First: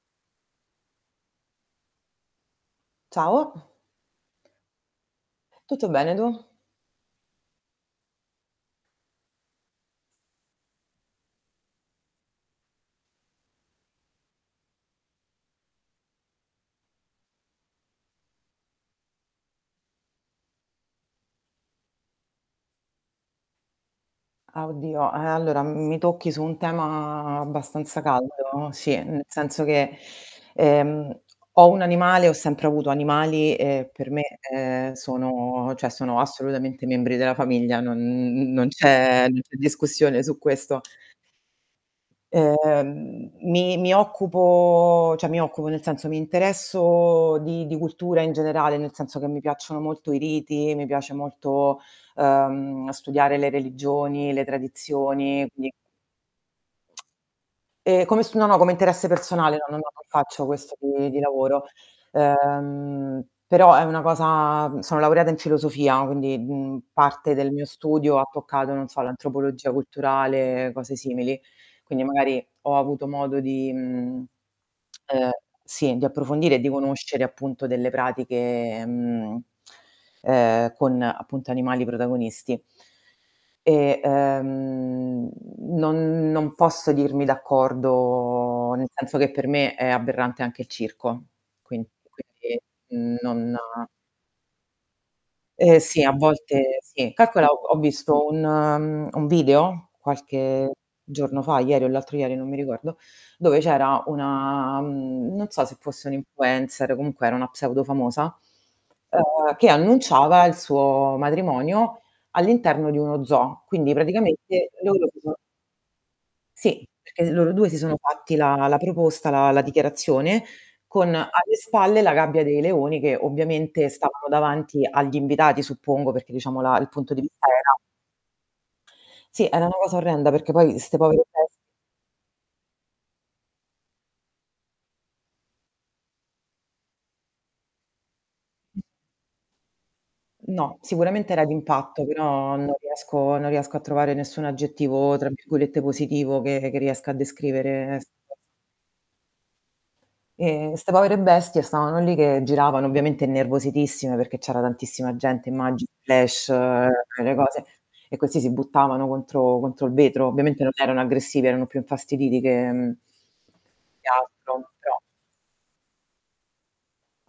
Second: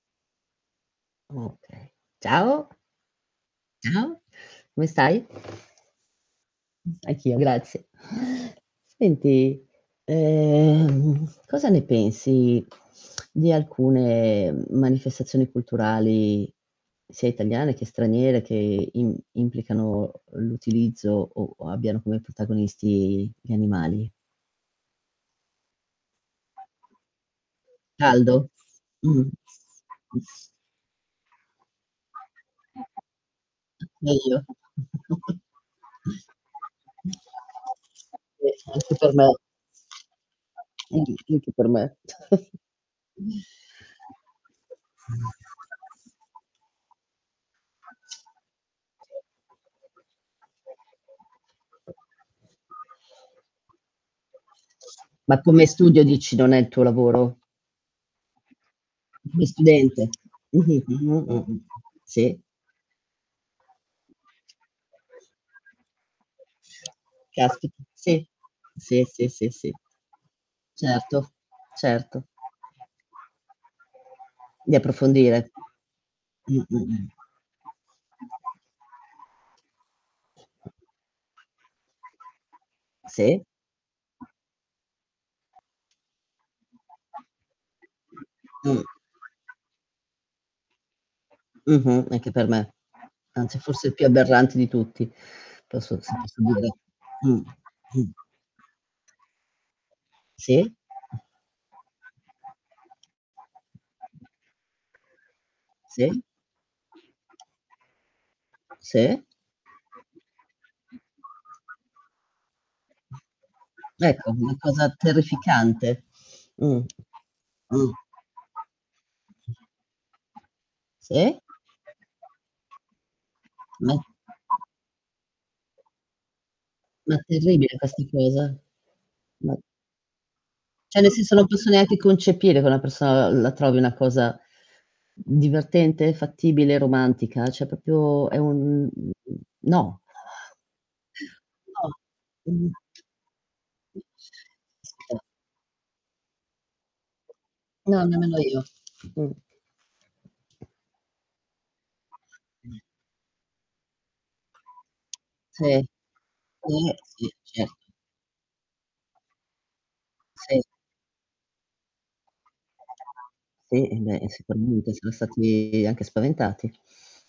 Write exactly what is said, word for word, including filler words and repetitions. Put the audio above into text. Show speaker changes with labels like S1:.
S1: Ciao.
S2: Ciao.
S1: Ciao, come stai?
S2: Tutto bene tu?
S1: Mh, anch'io, grazie. Senti, ehm cosa ne pensi di alcune manifestazioni culturali sia italiane che straniere, che im implicano l'utilizzo o o abbiano come protagonisti gli animali?
S2: Ah, oddio, eh allora mi tocchi su un tema abbastanza
S1: Caldo.
S2: caldo, sì, nel
S1: Mh-mh.
S2: senso che, ehm, ho un animale, ho sempre avuto animali e per me
S1: Meglio.
S2: ehm, sono cioè sono assolutamente membri della famiglia, non n
S1: Sì,
S2: n non
S1: anche per me.
S2: c'è discussione su questo.
S1: Mh-mh. Anche per me.
S2: Ehm. Mi mi occupo ceh mi occupo, nel senso mi interesso di di cultura in generale, nel senso che mi piacciono molto i riti, mi piace molto, ehm, studiare le religioni, le
S1: Ma
S2: tradizioni,
S1: come
S2: quindi
S1: studio dici non è il tuo lavoro?
S2: Ehm, come s no no, come interesse
S1: Come
S2: personale, no, non
S1: studente.
S2: faccio questo
S1: Mh-mh,
S2: di di
S1: mh-mh, mh-mh,
S2: lavoro.
S1: sì.
S2: Ehm, però è una cosa, mhmm sono laureata in filosofia, quindi, mhmm, parte del mio
S1: Caspita.
S2: studio ha
S1: Sì,
S2: toccato, non so,
S1: sì, sì, sì,
S2: l'antropologia
S1: sì.
S2: culturale, cose
S1: Certo,
S2: simili. Quindi
S1: certo.
S2: magari ho avuto modo di mhmm,
S1: Di
S2: ehm
S1: approfondire.
S2: sì, di approfondire e
S1: Mh,
S2: di
S1: mh, mh.
S2: conoscere appunto delle pratiche, mhmm, ehm, con appunto animali protagonisti.
S1: Sì.
S2: E, ehm, non non posso dirmi d'accordo,
S1: Mh.
S2: nel senso che per me è aberrante anche il circo, quin
S1: Mh-mh.
S2: e
S1: Anche per me,
S2: quindi non
S1: anzi forse il più aberrante di tutti.
S2: Eh
S1: Posso
S2: sì, a
S1: se posso dire.
S2: volte sì,
S1: Mh,
S2: calcola, ho
S1: mh.
S2: visto un un video qualche
S1: Sì.
S2: giorno fa, ieri o l'altro ieri, non mi ricordo, dove c'era una mhmm, non so se fosse
S1: Sì.
S2: un
S1: Sì.
S2: influencer, comunque era una pseudo famosa,
S1: Sì.
S2: ehm, che annunciava il suo matrimonio all'interno di uno zoo. Quindi
S1: Ecco, una
S2: praticamente
S1: cosa
S2: loro si sono
S1: terrificante. Mh.
S2: Sì, perché loro due si
S1: Mh.
S2: sono fatti la la proposta, la la dichiarazione, con
S1: Sì.
S2: alle spalle la gabbia dei leoni che ovviamente
S1: Me
S2: stavano davanti agli invitati suppongo perché diciamo la il punto
S1: Ma è
S2: di vista era
S1: terribile questa cosa.
S2: Sì,
S1: Mh
S2: era una cosa orrenda, perché poi 'ste
S1: ceh nel
S2: povere
S1: senso non
S2: bestie
S1: posso neanche concepire che una persona la la trovi una cosa divertente, fattibile, romantica, cioè propio è un n n no.
S2: No, sicuramente era
S1: No,
S2: d'impatto, però
S1: mhmm
S2: non riesco non riesco a trovare nessun aggettivo,
S1: [unintelligible]
S2: tra virgolette "positivo" che che riesca a descrivere
S1: No,
S2: [unintelligible]
S1: nemmeno io. Mh.
S2: E 'ste povere bestie stavano lì che
S1: Mh.
S2: giravano ovviamente innervositissime, perché c'era tantissima gente,
S1: Sì. Eh,
S2: immagini, flash,
S1: sì,
S2: quelle cose
S1: certo.
S2: e questi si buttavano contro contro il vetro.
S1: Sì.
S2: Ovviamente non erano aggressivi, erano più infastiditi che mhmm
S1: Sì
S2: che
S1: beh,
S2: altro
S1: sicuramente
S2: però
S1: saran stati anche spaventati.